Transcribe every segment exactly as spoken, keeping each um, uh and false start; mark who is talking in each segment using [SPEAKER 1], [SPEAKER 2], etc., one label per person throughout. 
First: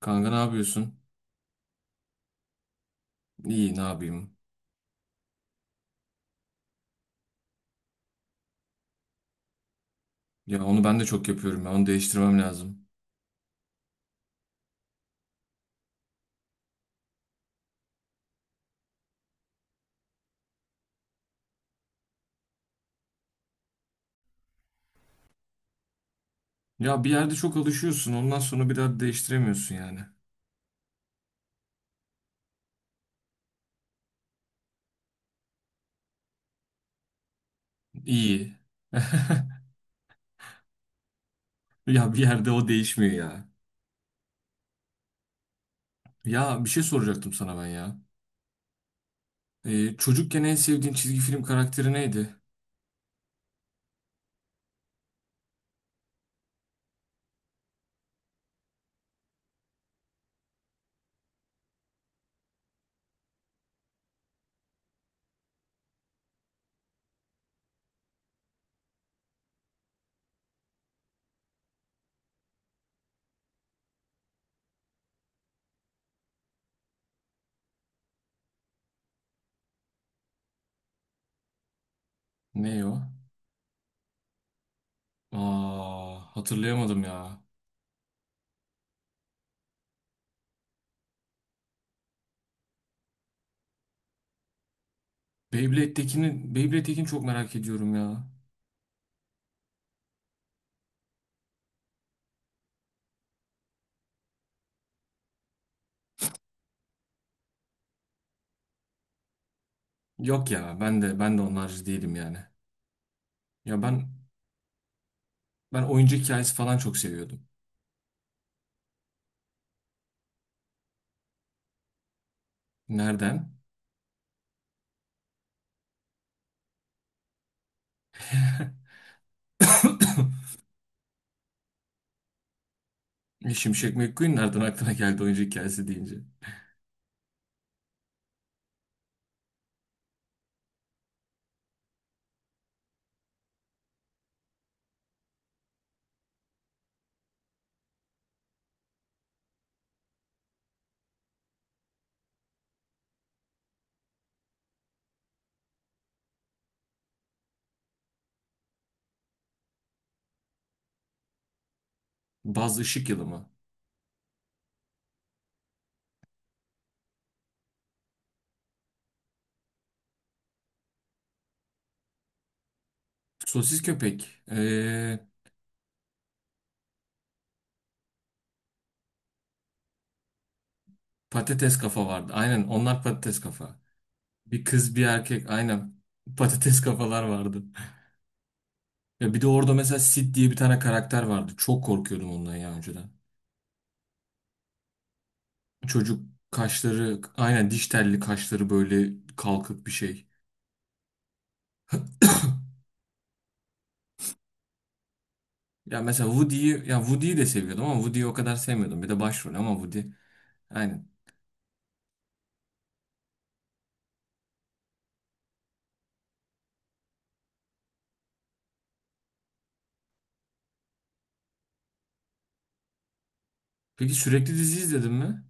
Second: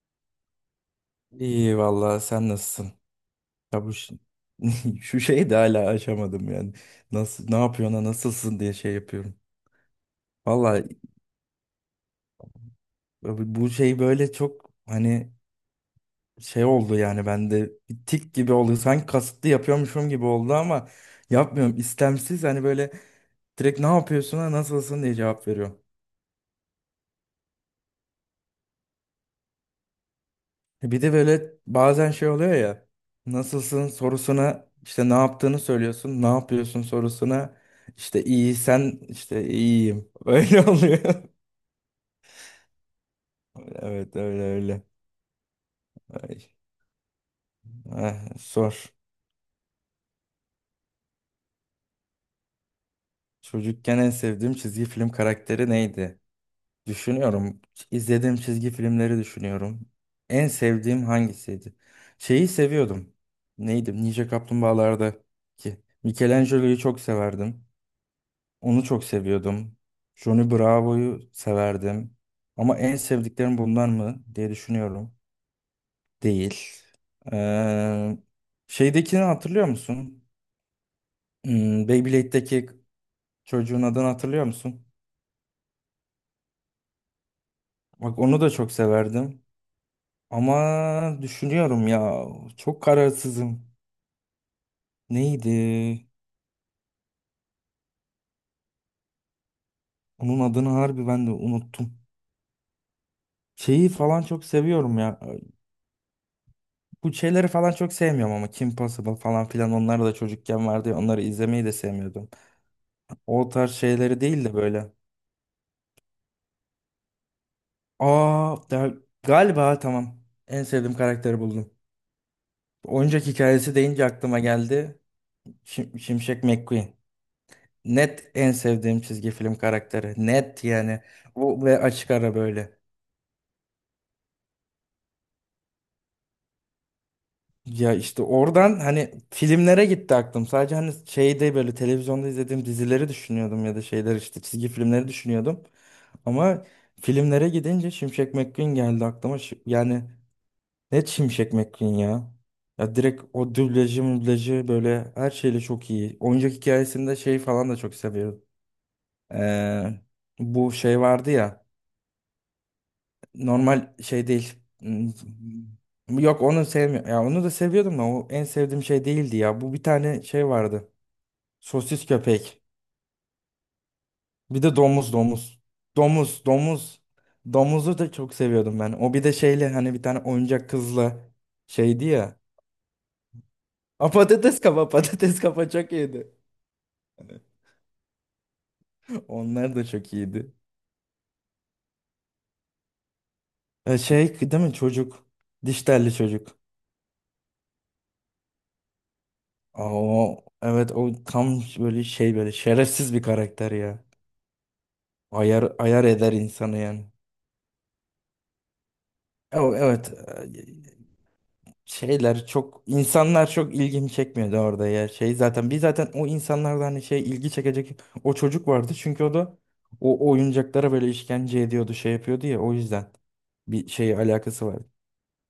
[SPEAKER 1] Kanka ne yapıyorsun?
[SPEAKER 2] İyi vallahi sen nasılsın?
[SPEAKER 1] İyi ne
[SPEAKER 2] Ya bu ş-
[SPEAKER 1] yapayım?
[SPEAKER 2] şu şeyi de hala aşamadım yani. Nasıl ne yapıyorsun ha, nasılsın diye şey yapıyorum.
[SPEAKER 1] Ya onu
[SPEAKER 2] Vallahi
[SPEAKER 1] ben de çok yapıyorum ya. Onu değiştirmem lazım.
[SPEAKER 2] bu bu şey böyle çok hani şey oldu yani bende bir tik gibi oldu. Sanki kasıtlı yapıyormuşum gibi oldu ama yapmıyorum. İstemsiz hani böyle direkt ne yapıyorsun ha nasılsın diye cevap veriyorum.
[SPEAKER 1] Ya bir yerde çok alışıyorsun. Ondan sonra bir daha değiştiremiyorsun yani.
[SPEAKER 2] E, Bir de böyle bazen şey oluyor ya. Nasılsın sorusuna işte ne yaptığını söylüyorsun. Ne yapıyorsun sorusuna işte
[SPEAKER 1] İyi.
[SPEAKER 2] iyi sen işte iyiyim. Öyle oluyor.
[SPEAKER 1] Ya bir yerde o değişmiyor ya.
[SPEAKER 2] Evet öyle öyle. Ay,
[SPEAKER 1] Ya bir şey soracaktım sana ben ya.
[SPEAKER 2] ah, sor.
[SPEAKER 1] Ee, çocukken en sevdiğin çizgi film karakteri neydi?
[SPEAKER 2] Çocukken en sevdiğim çizgi film karakteri neydi? Düşünüyorum. İzlediğim çizgi filmleri düşünüyorum. En sevdiğim hangisiydi? Şeyi seviyordum. Neydi? Ninja Kaplumbağalar'daki. Michelangelo'yu çok severdim. Onu çok seviyordum. Johnny Bravo'yu severdim. Ama en sevdiklerim bunlar mı diye düşünüyorum. Değil. Ee, şeydekini hatırlıyor musun? Hmm, Beyblade'deki
[SPEAKER 1] Ne o?
[SPEAKER 2] çocuğun adını hatırlıyor musun?
[SPEAKER 1] Aa, hatırlayamadım ya.
[SPEAKER 2] Bak onu da çok severdim. Ama düşünüyorum ya. Çok kararsızım. Neydi?
[SPEAKER 1] Beyblade'dekini, Beyblade'dekini çok merak ediyorum ya.
[SPEAKER 2] Onun adını harbi ben de unuttum. Şeyi falan çok seviyorum ya. Bu şeyleri falan çok sevmiyorum ama Kim Possible falan filan onlar da
[SPEAKER 1] Yok
[SPEAKER 2] çocukken
[SPEAKER 1] ya
[SPEAKER 2] vardı ya
[SPEAKER 1] ben de
[SPEAKER 2] onları
[SPEAKER 1] ben de
[SPEAKER 2] izlemeyi de
[SPEAKER 1] onlarcı değilim
[SPEAKER 2] sevmiyordum.
[SPEAKER 1] yani.
[SPEAKER 2] O tarz
[SPEAKER 1] Ya ben
[SPEAKER 2] şeyleri değil de böyle.
[SPEAKER 1] ben oyuncak hikayesi falan çok seviyordum.
[SPEAKER 2] Aa da- galiba tamam, en sevdiğim karakteri buldum. Oyuncak
[SPEAKER 1] Nereden?
[SPEAKER 2] hikayesi deyince aklıma geldi. Şim- Şimşek McQueen. Net en sevdiğim çizgi film karakteri. Net yani. Bu ve açık ara böyle.
[SPEAKER 1] Şimşek McQueen nereden aklına geldi oyuncu hikayesi deyince?
[SPEAKER 2] Ya işte oradan hani filmlere gitti aklım. Sadece hani şeyde böyle televizyonda izlediğim dizileri düşünüyordum ya da şeyler işte çizgi filmleri düşünüyordum. Ama filmlere gidince Şimşek McQueen geldi aklıma. Şi- Yani ne Şimşek McQueen ya? Ya direkt o dublajı mublajı böyle her şeyle çok iyi. Oyuncak hikayesinde şey falan da çok seviyorum. Ee, bu şey vardı ya,
[SPEAKER 1] Buzz Işık Yılı mı?
[SPEAKER 2] normal şey değil. Hmm, yok onu sevmiyorum. Ya onu da seviyordum da o en sevdiğim şey değildi ya. Bu bir tane şey vardı. Sosis köpek.
[SPEAKER 1] Sosis Köpek.
[SPEAKER 2] Bir de domuz
[SPEAKER 1] Ee,
[SPEAKER 2] domuz. Domuz domuz. Domuzu da çok seviyordum ben. O bir de şeyle hani bir tane oyuncak kızla
[SPEAKER 1] Patates
[SPEAKER 2] şeydi
[SPEAKER 1] kafa vardı.
[SPEAKER 2] ya.
[SPEAKER 1] Aynen onlar Patates Kafa.
[SPEAKER 2] A, patates
[SPEAKER 1] Bir
[SPEAKER 2] kafa
[SPEAKER 1] kız bir
[SPEAKER 2] patates
[SPEAKER 1] erkek.
[SPEAKER 2] kafa çok
[SPEAKER 1] Aynen.
[SPEAKER 2] iyiydi.
[SPEAKER 1] Patates kafalar vardı. Ya bir de orada
[SPEAKER 2] Onlar da
[SPEAKER 1] mesela
[SPEAKER 2] çok
[SPEAKER 1] Sid diye
[SPEAKER 2] iyiydi.
[SPEAKER 1] bir tane karakter vardı. Çok korkuyordum ondan ya önceden.
[SPEAKER 2] E, şey değil mi çocuk? Diş telli
[SPEAKER 1] Çocuk
[SPEAKER 2] çocuk.
[SPEAKER 1] kaşları aynen diş telli kaşları böyle
[SPEAKER 2] Aa,
[SPEAKER 1] kalkık bir şey.
[SPEAKER 2] o, evet o tam böyle şey böyle şerefsiz bir karakter ya. Ayar
[SPEAKER 1] Ya
[SPEAKER 2] ayar
[SPEAKER 1] mesela
[SPEAKER 2] eder insanı
[SPEAKER 1] Woody'yi ya
[SPEAKER 2] yani.
[SPEAKER 1] Woody'yi de seviyordum ama Woody'yi o kadar sevmiyordum. Bir de başrol
[SPEAKER 2] E,
[SPEAKER 1] ama
[SPEAKER 2] o-
[SPEAKER 1] Woody.
[SPEAKER 2] Evet, e,
[SPEAKER 1] Aynen.
[SPEAKER 2] şeyler çok insanlar çok ilgimi çekmiyordu orada ya şey zaten biz zaten o insanlardan hani şey ilgi çekecek o çocuk vardı çünkü o da o oyuncaklara böyle işkence ediyordu şey yapıyordu ya o yüzden bir
[SPEAKER 1] Peki
[SPEAKER 2] şey
[SPEAKER 1] sürekli
[SPEAKER 2] alakası
[SPEAKER 1] dizi
[SPEAKER 2] var.
[SPEAKER 1] izledin mi?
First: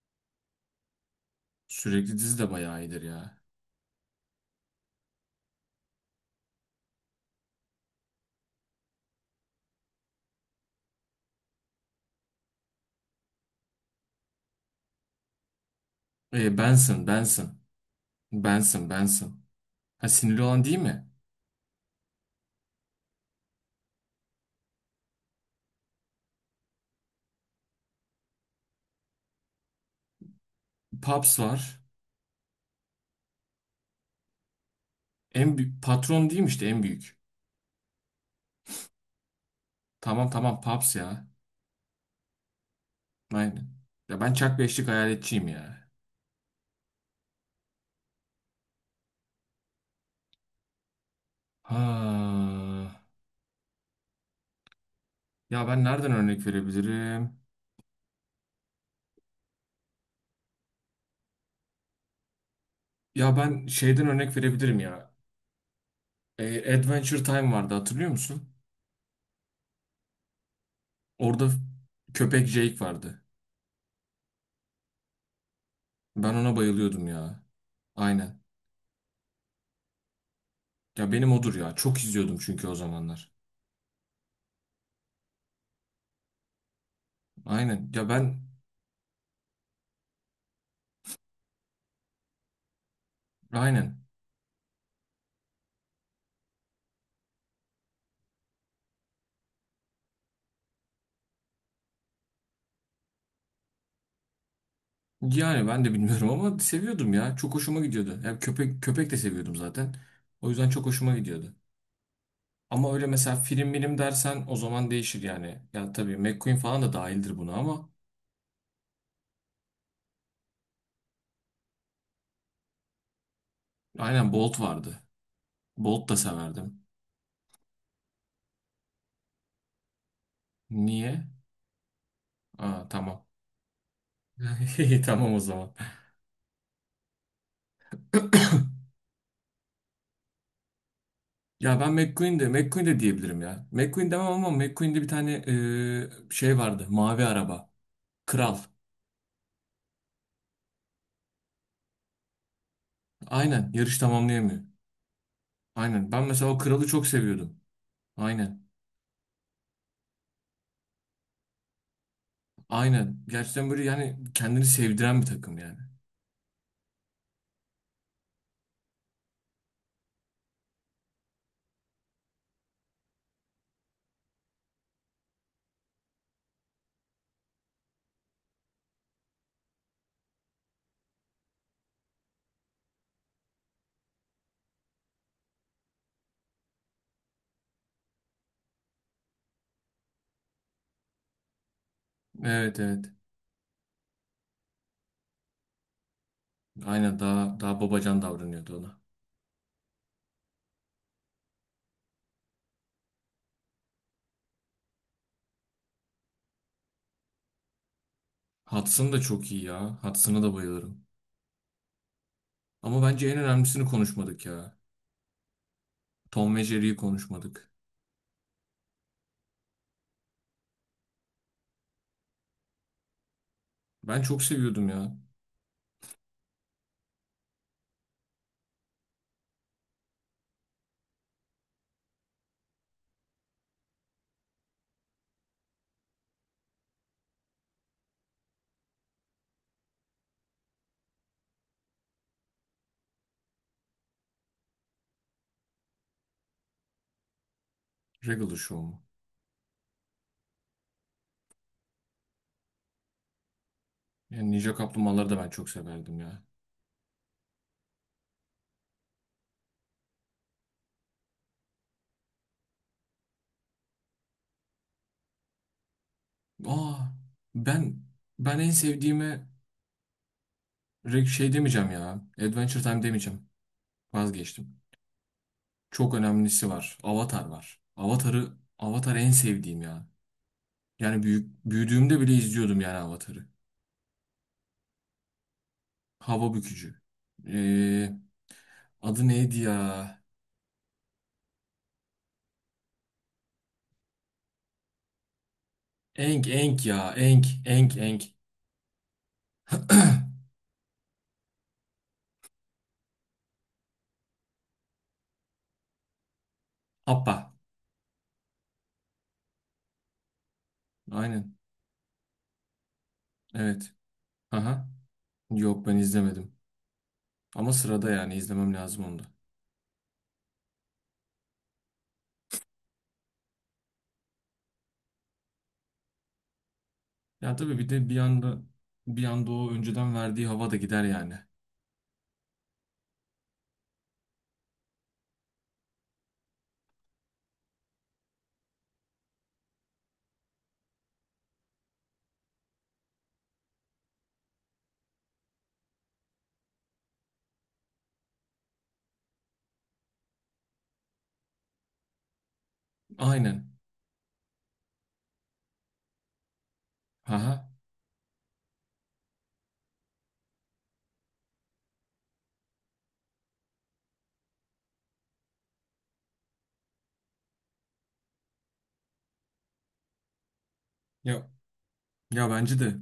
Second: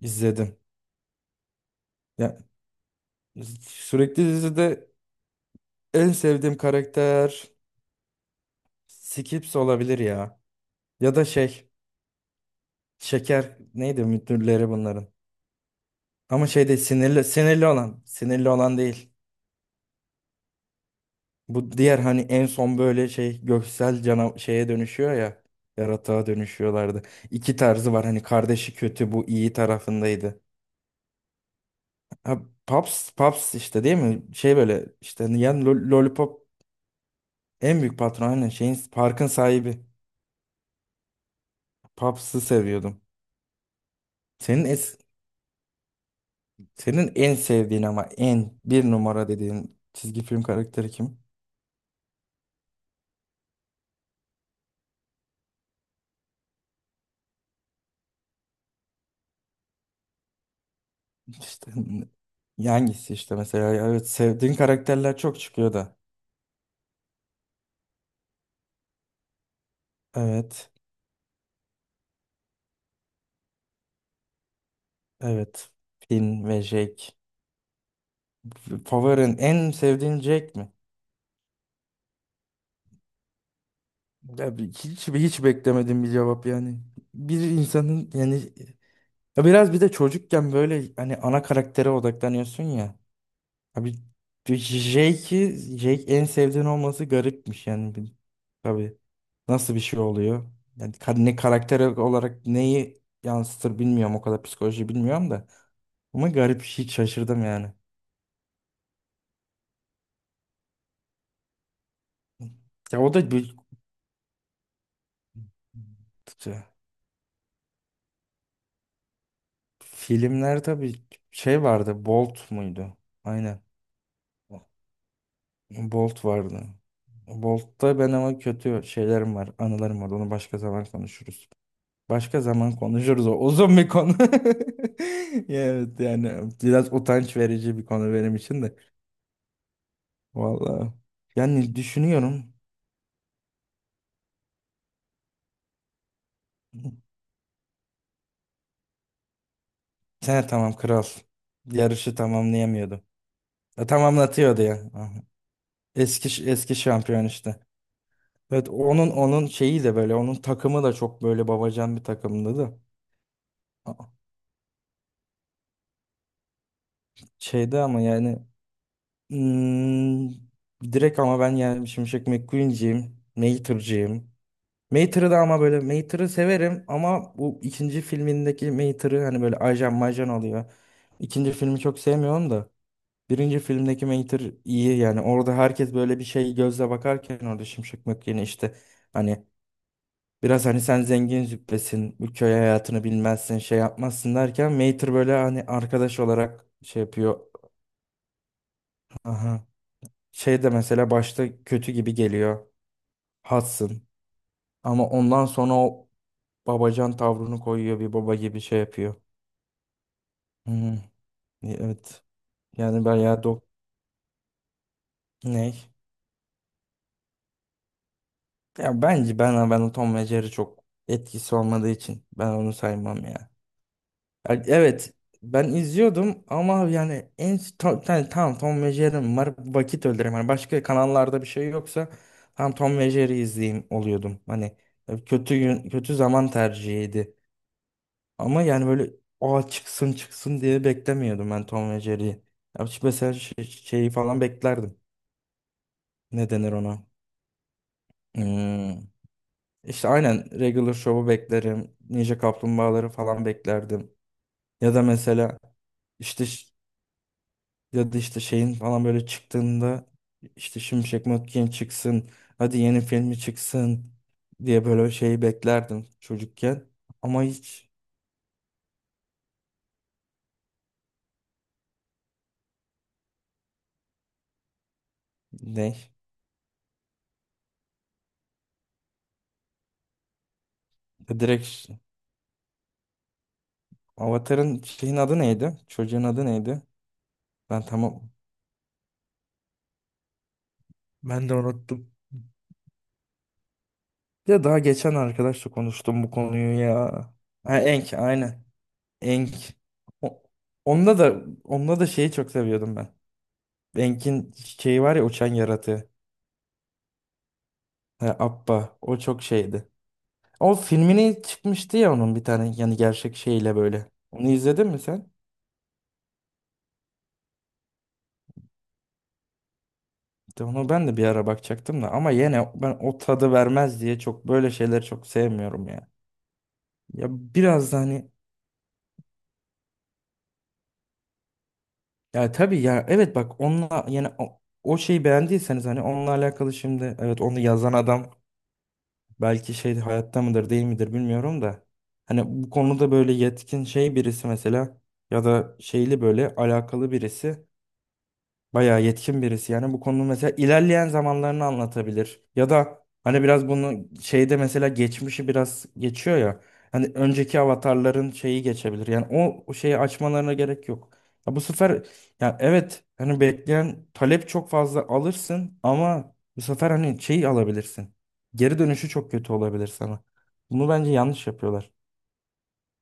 [SPEAKER 2] İzledim
[SPEAKER 1] Sürekli
[SPEAKER 2] ya,
[SPEAKER 1] dizi de bayağı iyidir ya.
[SPEAKER 2] sürekli dizide en sevdiğim karakter Skips olabilir ya, ya da şey, Şeker neydi müdürleri bunların, ama
[SPEAKER 1] E,
[SPEAKER 2] şey değil
[SPEAKER 1] Benson,
[SPEAKER 2] sinirli,
[SPEAKER 1] Benson.
[SPEAKER 2] sinirli olan sinirli olan
[SPEAKER 1] Benson,
[SPEAKER 2] değil.
[SPEAKER 1] Benson. Ha sinirli olan değil mi?
[SPEAKER 2] Bu diğer hani en son böyle şey göksel cana şeye dönüşüyor ya. Yaratığa dönüşüyorlardı. İki tarzı var hani kardeşi kötü bu iyi tarafındaydı.
[SPEAKER 1] Pops var.
[SPEAKER 2] Ha, Paps, Paps işte değil mi? Şey böyle işte
[SPEAKER 1] En
[SPEAKER 2] yani
[SPEAKER 1] büyük
[SPEAKER 2] lo-
[SPEAKER 1] patron değil mi
[SPEAKER 2] Lollipop
[SPEAKER 1] işte en büyük?
[SPEAKER 2] en büyük patron, aynen şeyin parkın sahibi.
[SPEAKER 1] Tamam tamam Pops ya.
[SPEAKER 2] Paps'ı seviyordum.
[SPEAKER 1] Aynen. Ya ben Chuck
[SPEAKER 2] Senin
[SPEAKER 1] Beşlik
[SPEAKER 2] es
[SPEAKER 1] hayaletçiyim ya.
[SPEAKER 2] senin en sevdiğin ama en bir numara dediğin çizgi film karakteri kim?
[SPEAKER 1] Ha. Ya ben nereden örnek verebilirim?
[SPEAKER 2] İşte hangisi işte
[SPEAKER 1] Ya ben
[SPEAKER 2] mesela
[SPEAKER 1] şeyden
[SPEAKER 2] evet
[SPEAKER 1] örnek
[SPEAKER 2] sevdiğin
[SPEAKER 1] verebilirim ya.
[SPEAKER 2] karakterler çok çıkıyor da.
[SPEAKER 1] E, Adventure Time vardı hatırlıyor musun?
[SPEAKER 2] Evet.
[SPEAKER 1] Orada köpek Jake vardı.
[SPEAKER 2] Evet.
[SPEAKER 1] Ben
[SPEAKER 2] Finn
[SPEAKER 1] ona
[SPEAKER 2] ve
[SPEAKER 1] bayılıyordum
[SPEAKER 2] Jake.
[SPEAKER 1] ya. Aynen.
[SPEAKER 2] Favorin en sevdiğin Jake mi?
[SPEAKER 1] Ya benim odur ya. Çok izliyordum çünkü o zamanlar.
[SPEAKER 2] Ya bir- hiç hiç beklemedim bir cevap yani. Bir
[SPEAKER 1] Aynen. Ya
[SPEAKER 2] insanın
[SPEAKER 1] ben
[SPEAKER 2] yani ya biraz bir de çocukken böyle hani ana karaktere odaklanıyorsun ya. Abi
[SPEAKER 1] aynen.
[SPEAKER 2] Jake'i, Jake en sevdiğin olması garipmiş yani. Bir- Tabii nasıl bir şey oluyor? Yani ka- ne karakter olarak neyi yansıtır bilmiyorum, o kadar psikoloji bilmiyorum da.
[SPEAKER 1] Yani ben de
[SPEAKER 2] Ama
[SPEAKER 1] bilmiyorum ama
[SPEAKER 2] garip, hiç
[SPEAKER 1] seviyordum ya.
[SPEAKER 2] şaşırdım
[SPEAKER 1] Çok
[SPEAKER 2] yani.
[SPEAKER 1] hoşuma gidiyordu. Ya köpek köpek de seviyordum zaten. O yüzden çok hoşuma gidiyordu. Ama
[SPEAKER 2] Ya
[SPEAKER 1] öyle
[SPEAKER 2] o da
[SPEAKER 1] mesela
[SPEAKER 2] bir,
[SPEAKER 1] film bilim dersen o zaman değişir yani. Ya tabii McQueen falan da dahildir buna ama
[SPEAKER 2] Filmler tabii şey vardı. Bolt muydu? Aynen.
[SPEAKER 1] aynen Bolt vardı. Bolt da
[SPEAKER 2] Bolt vardı.
[SPEAKER 1] severdim.
[SPEAKER 2] Bolt'ta ben ama kötü şeylerim var, anılarım var. Onu başka zaman
[SPEAKER 1] Niye?
[SPEAKER 2] konuşuruz. Başka zaman
[SPEAKER 1] Aa tamam.
[SPEAKER 2] konuşuruz. O uzun bir konu.
[SPEAKER 1] Tamam o zaman.
[SPEAKER 2] Evet yani biraz utanç verici bir konu benim için de. Vallahi. Yani
[SPEAKER 1] Ya ben McQueen de
[SPEAKER 2] düşünüyorum.
[SPEAKER 1] McQueen de diyebilirim ya. McQueen demem ama McQueen'de bir tane e, şey vardı. Mavi araba. Kral.
[SPEAKER 2] Sen tamam kral. Yarışı tamamlayamıyordu.
[SPEAKER 1] Aynen
[SPEAKER 2] E,
[SPEAKER 1] yarış tamamlayamıyor.
[SPEAKER 2] tamamlatıyordu ya. Aha.
[SPEAKER 1] Aynen. Ben mesela
[SPEAKER 2] Eski
[SPEAKER 1] o
[SPEAKER 2] eski
[SPEAKER 1] kralı çok
[SPEAKER 2] şampiyon işte.
[SPEAKER 1] seviyordum. Aynen.
[SPEAKER 2] Evet onun onun şeyi de böyle onun takımı da çok böyle babacan bir takımdı da.
[SPEAKER 1] Aynen. Gerçekten böyle
[SPEAKER 2] A-
[SPEAKER 1] yani kendini sevdiren bir takım yani.
[SPEAKER 2] Şeyde ama yani, hmm, direkt ama ben yani Şimşek McQueen'ciyim. Mater'cıyım. Mater'ı da ama böyle Mater'ı severim ama bu ikinci filmindeki Mater'ı hani böyle ajan majan oluyor. İkinci filmi çok sevmiyorum da. Birinci filmdeki Mater iyi yani orada herkes böyle bir şey gözle bakarken orada Şimşek McQueen'i işte hani biraz hani sen zengin züppesin, bu köy
[SPEAKER 1] Evet evet.
[SPEAKER 2] hayatını bilmezsin, şey yapmazsın derken Mater böyle hani arkadaş olarak şey
[SPEAKER 1] Aynen
[SPEAKER 2] yapıyor.
[SPEAKER 1] daha daha babacan davranıyordu ona.
[SPEAKER 2] Aha. Şey de mesela başta kötü gibi geliyor. Hudson. Ama ondan sonra o babacan tavrını koyuyor, bir baba gibi şey
[SPEAKER 1] Hudson
[SPEAKER 2] yapıyor.
[SPEAKER 1] da çok iyi ya. Hudson'a da
[SPEAKER 2] Hmm,
[SPEAKER 1] bayılırım.
[SPEAKER 2] E, evet.
[SPEAKER 1] Ama
[SPEAKER 2] Yani ben
[SPEAKER 1] bence en
[SPEAKER 2] ya dok
[SPEAKER 1] önemlisini konuşmadık ya.
[SPEAKER 2] ne?
[SPEAKER 1] Tom ve Jerry'yi konuşmadık.
[SPEAKER 2] Ya bence ben ben o Tom ve Jerry çok etkisi olmadığı için ben onu saymam ya.
[SPEAKER 1] Ben çok
[SPEAKER 2] Ya
[SPEAKER 1] seviyordum
[SPEAKER 2] evet
[SPEAKER 1] ya.
[SPEAKER 2] ben izliyordum ama yani en tam, yani tamam Tom ve Jerry'm var vakit öldüreyim. Hani başka kanallarda bir şey yoksa tam Tom ve Jerry izleyeyim oluyordum. Hani e, kötü gün, kötü zaman tercihiydi. Ama yani böyle o çıksın çıksın diye beklemiyordum ben Tom ve Jerry'yi. Ya şu mesela şey- şeyi falan beklerdim. Ne denir ona?
[SPEAKER 1] Regular
[SPEAKER 2] Hmm.
[SPEAKER 1] Show'u.
[SPEAKER 2] İşte aynen Regular Show'u beklerim. Ninja Kaplumbağaları falan beklerdim.
[SPEAKER 1] Yani Ninja
[SPEAKER 2] Ya da
[SPEAKER 1] Kaplumbağaları da ben
[SPEAKER 2] mesela
[SPEAKER 1] çok severdim ya.
[SPEAKER 2] işte, ya da işte şeyin falan böyle çıktığında işte Şimşek Mökken çıksın. Hadi yeni filmi çıksın diye böyle şeyi beklerdim çocukken.
[SPEAKER 1] Aa,
[SPEAKER 2] Ama
[SPEAKER 1] ben
[SPEAKER 2] hiç,
[SPEAKER 1] ben en sevdiğime reg- şey demeyeceğim ya. Adventure Time demeyeceğim. Vazgeçtim.
[SPEAKER 2] ne?
[SPEAKER 1] Çok önemlisi var. Avatar var. Avatar'ı Avatar en sevdiğim ya. Yani
[SPEAKER 2] Ya Direkt
[SPEAKER 1] büyük,
[SPEAKER 2] ş-
[SPEAKER 1] büyüdüğümde bile izliyordum yani Avatar'ı.
[SPEAKER 2] Avatar'ın şeyin adı neydi? Çocuğun adı
[SPEAKER 1] Hava
[SPEAKER 2] neydi?
[SPEAKER 1] bükücü.
[SPEAKER 2] Ben
[SPEAKER 1] Ee,
[SPEAKER 2] tamam.
[SPEAKER 1] Adı neydi ya?
[SPEAKER 2] Ben de unuttum. Ya daha geçen arkadaşla konuştum bu
[SPEAKER 1] Enk
[SPEAKER 2] konuyu
[SPEAKER 1] Enk ya.
[SPEAKER 2] ya.
[SPEAKER 1] Enk
[SPEAKER 2] Ha,
[SPEAKER 1] Enk
[SPEAKER 2] Enk
[SPEAKER 1] Enk.
[SPEAKER 2] aynen. Enk. O- onda da onda da şeyi çok seviyordum ben. Enk'in şeyi var ya uçan yaratığı.
[SPEAKER 1] Appa.
[SPEAKER 2] Ha, Appa. O çok şeydi. O filmini
[SPEAKER 1] Aynen.
[SPEAKER 2] çıkmıştı ya, onun bir tane yani gerçek şeyle
[SPEAKER 1] Evet.
[SPEAKER 2] böyle. Onu izledin
[SPEAKER 1] Aha.
[SPEAKER 2] mi sen?
[SPEAKER 1] Yok ben izlemedim. Ama sırada yani izlemem lazım onu da.
[SPEAKER 2] İşte onu ben de bir ara bakacaktım da ama yine ben o tadı vermez diye çok böyle şeyleri çok sevmiyorum ya. Ya
[SPEAKER 1] Ya tabii bir
[SPEAKER 2] biraz da
[SPEAKER 1] de bir
[SPEAKER 2] hani,
[SPEAKER 1] anda bir anda o önceden verdiği hava da gider yani.
[SPEAKER 2] ya tabii ya evet bak onunla yani o, o şeyi beğendiyseniz hani onunla alakalı şimdi, evet onu yazan adam belki şey hayatta mıdır değil midir bilmiyorum da, hani bu konuda böyle yetkin şey birisi mesela ya da şeyli böyle alakalı birisi. Bayağı yetkin birisi yani bu konuda mesela ilerleyen zamanlarını anlatabilir ya da hani biraz
[SPEAKER 1] Aynen.
[SPEAKER 2] bunu şeyde mesela geçmişi biraz geçiyor ya, hani önceki
[SPEAKER 1] Aha.
[SPEAKER 2] avatarların şeyi geçebilir yani o, o şeyi açmalarına gerek yok. Ya bu sefer, ya evet hani bekleyen talep çok fazla alırsın ama bu sefer hani şeyi alabilirsin, geri dönüşü çok kötü olabilir sana, bunu bence yanlış
[SPEAKER 1] Ya
[SPEAKER 2] yapıyorlar.
[SPEAKER 1] ya bence de.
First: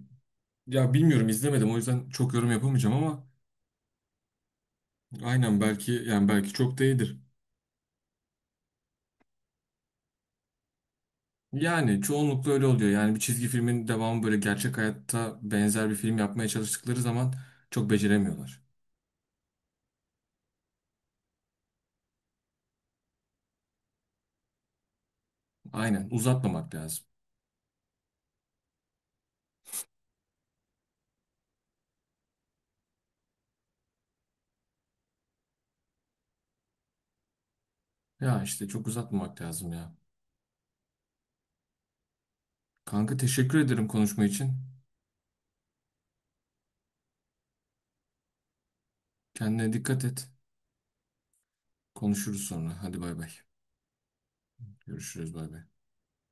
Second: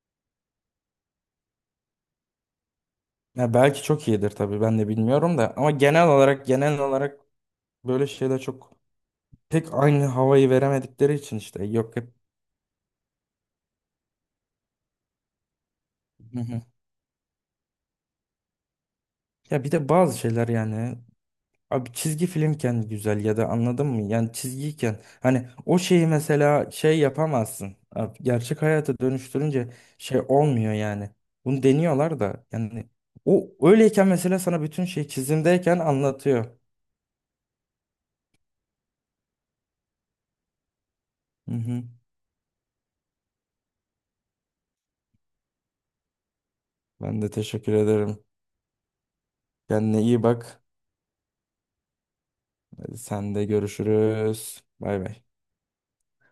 [SPEAKER 1] Ya bilmiyorum izlemedim o yüzden çok yorum yapamayacağım ama
[SPEAKER 2] Ya belki çok iyidir tabii ben de bilmiyorum da
[SPEAKER 1] aynen
[SPEAKER 2] ama
[SPEAKER 1] belki
[SPEAKER 2] genel
[SPEAKER 1] yani
[SPEAKER 2] olarak
[SPEAKER 1] belki çok
[SPEAKER 2] genel
[SPEAKER 1] da iyidir.
[SPEAKER 2] olarak böyle şeyler çok pek aynı havayı veremedikleri için işte yok
[SPEAKER 1] Yani
[SPEAKER 2] hep.
[SPEAKER 1] çoğunlukla öyle oluyor. Yani bir çizgi filmin devamı böyle gerçek hayatta benzer bir film
[SPEAKER 2] Hı
[SPEAKER 1] yapmaya
[SPEAKER 2] hı.
[SPEAKER 1] çalıştıkları zaman çok beceremiyorlar.
[SPEAKER 2] Ya bir de bazı şeyler yani, abi çizgi filmken güzel ya da anladın mı? Yani çizgiyken hani o şeyi
[SPEAKER 1] Aynen
[SPEAKER 2] mesela
[SPEAKER 1] uzatmamak
[SPEAKER 2] şey
[SPEAKER 1] lazım.
[SPEAKER 2] yapamazsın. Abi, gerçek hayata dönüştürünce şey olmuyor yani. Bunu deniyorlar da yani o öyleyken mesela sana bütün şey çizimdeyken anlatıyor.
[SPEAKER 1] Ya işte çok uzatmamak lazım ya.
[SPEAKER 2] Hı hı.
[SPEAKER 1] Kanka teşekkür ederim konuşma için.
[SPEAKER 2] Ben de teşekkür ederim.
[SPEAKER 1] Kendine
[SPEAKER 2] Kendine
[SPEAKER 1] dikkat
[SPEAKER 2] iyi
[SPEAKER 1] et.
[SPEAKER 2] bak.
[SPEAKER 1] Konuşuruz sonra.
[SPEAKER 2] Hadi
[SPEAKER 1] Hadi bay bay.
[SPEAKER 2] sen de görüşürüz. Bay bay.
[SPEAKER 1] Görüşürüz bay bay.